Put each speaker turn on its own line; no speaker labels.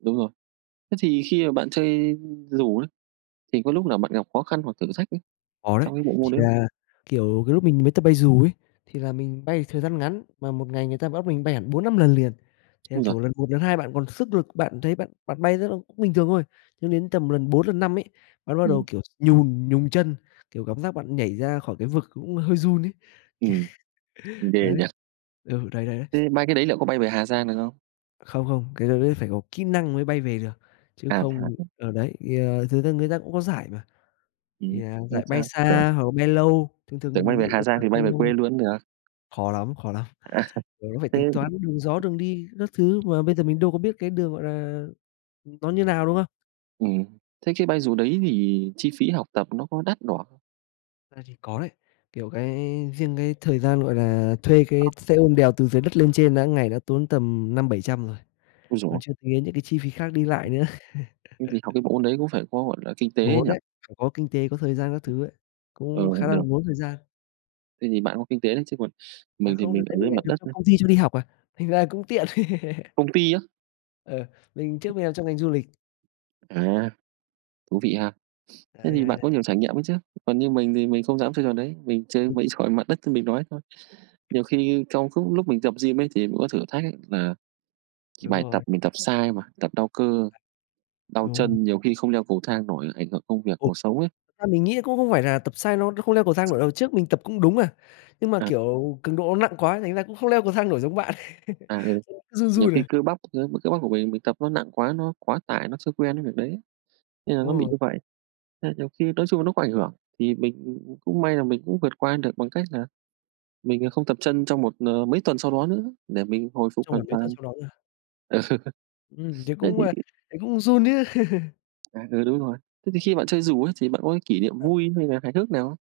Đúng rồi, thế thì khi mà bạn chơi dù ấy, thì có lúc nào bạn gặp khó khăn hoặc thử thách ấy
Có đấy,
trong cái bộ
thì
môn đấy không?
là, kiểu, cái lúc mình mới tập bay dù ấy thì là mình bay thời gian ngắn, mà một ngày người ta bắt mình bay hẳn 4-5 lần liền, thì là,
Ôi giời.
kiểu, lần 1 lần 2 bạn còn sức lực, bạn thấy bạn bạn bay rất ô cũng bình thường thôi, nhưng đến tầm lần 4 lần 5 ấy, bạn bắt đầu,
Ừm.
kiểu, nhùn nhùn chân, kiểu, cảm giác bạn nhảy ra khỏi cái vực cũng hơi run ấy.
Ừm, ghê
Đấy.
nhỉ.
Ừ, đấy, đấy, đấy.
Ừm, bay cái đấy liệu có bay về Hà Giang được không?
Không, không, cái đó đấy phải có kỹ năng mới bay về được, chứ
À, thế hả?
không ờ, đấy, à, thật ra người ta cũng có giải mà, thì,
Ừm,
à,
không
giải bay
sao, tưởng
xa hoặc là bay lâu, thường thường là
Tưởng bay
mình nghĩ
về Hà
người
Giang
ta
thì
bay
bay về
lâu
quê luôn cũng được.
khó lắm, khó lắm,
À.
ờ, nó phải
Thế
tính toán đường gió, đường đi các thứ mà bây giờ mình đâu có biết cái đường, gọi là, ừm, nó như nào, đúng không?
Ừm, thế cái bay dù đấy thì chi phí học tập nó có đắt đỏ
À, thì có đấy, kiểu, cái riêng cái thời gian, gọi là, thuê cái
[unintelligible]
xe ôm đèo từ dưới đất lên trên đã ngày đã tốn tầm 500-700 rồi,
Ôi giời
còn
ơi.
chưa tính đến những cái chi phí khác đi lại nữa.
Thế thì học cái bộ môn đấy cũng phải có, gọi là, kinh tế ấy
Ngốn
nhỉ?
ấy, phải có kinh tế, có thời gian các thứ ấy,
Ờ,
cũng khá là
được.
ngốn thời gian.
Thế thì bạn có kinh tế đấy, chứ còn
À,
mình thì
không, đợt
mình
đấy
ở
mình
dưới
lại
mặt
được
đất
cho
nhá.
công ty cho đi học à, thành ra cũng tiện.
Công ty á?
Ờ, mình trước mình làm trong ngành du lịch.
À, thú vị ha, thế
Đấy, đấy,
thì bạn
đấy.
có nhiều trải nghiệm ấy chứ, còn như mình thì mình không dám chơi trò đấy, mình chơi
Ừm.
mấy trò trên mặt đất như mình nói thôi, nhiều khi trong khúc lúc mình tập gym ấy, thì mình có thử thách ấy là, thì
Đúng
bài tập
rồi.
mình tập sai mà, tập đau cơ, đau
Đúng.
chân, nhiều khi không leo cầu thang nổi, ảnh hưởng công việc,
Ừm,
cuộc sống ấy.
thật ra mình nghĩ cũng không phải là tập sai nó nó không leo cầu thang nổi đâu, trước mình tập cũng đúng mà, nhưng mà,
À.
kiểu, cường độ nó nặng quá thành ra cũng không leo cầu thang nổi giống bạn,
À, ừ,
chân cứ run
nhiều
run
khi
à.
cơ bắp, ơ, cơ b cơ bắp của mình, mình tập nó nặng quá, nó quá tải, nó chưa quen cái việc đấy, nên là
Đúng
nó bị
rồi.
như vậy, nên nhiều khi nói chung là nó có ảnh hưởng thì mình, ừm, ừm, cũng may là mình cũng vượt qua được bằng cách là mình, à, không tập chân trong một ờ, mấy tuần sau đó nữa để mình hồi phục
Trong
hoàn
khoảng mấy tuần
toàn.
sau đó nữa.
Ờ,
Ừm, thế
thế
cũng,
thì
à, thấy cũng run chứ.
À, ừ, đúng rồi, thế thì khi bạn chơi dù ấy thì bạn có cái kỷ niệm
Ờ.
vui hay là hài hước nào không?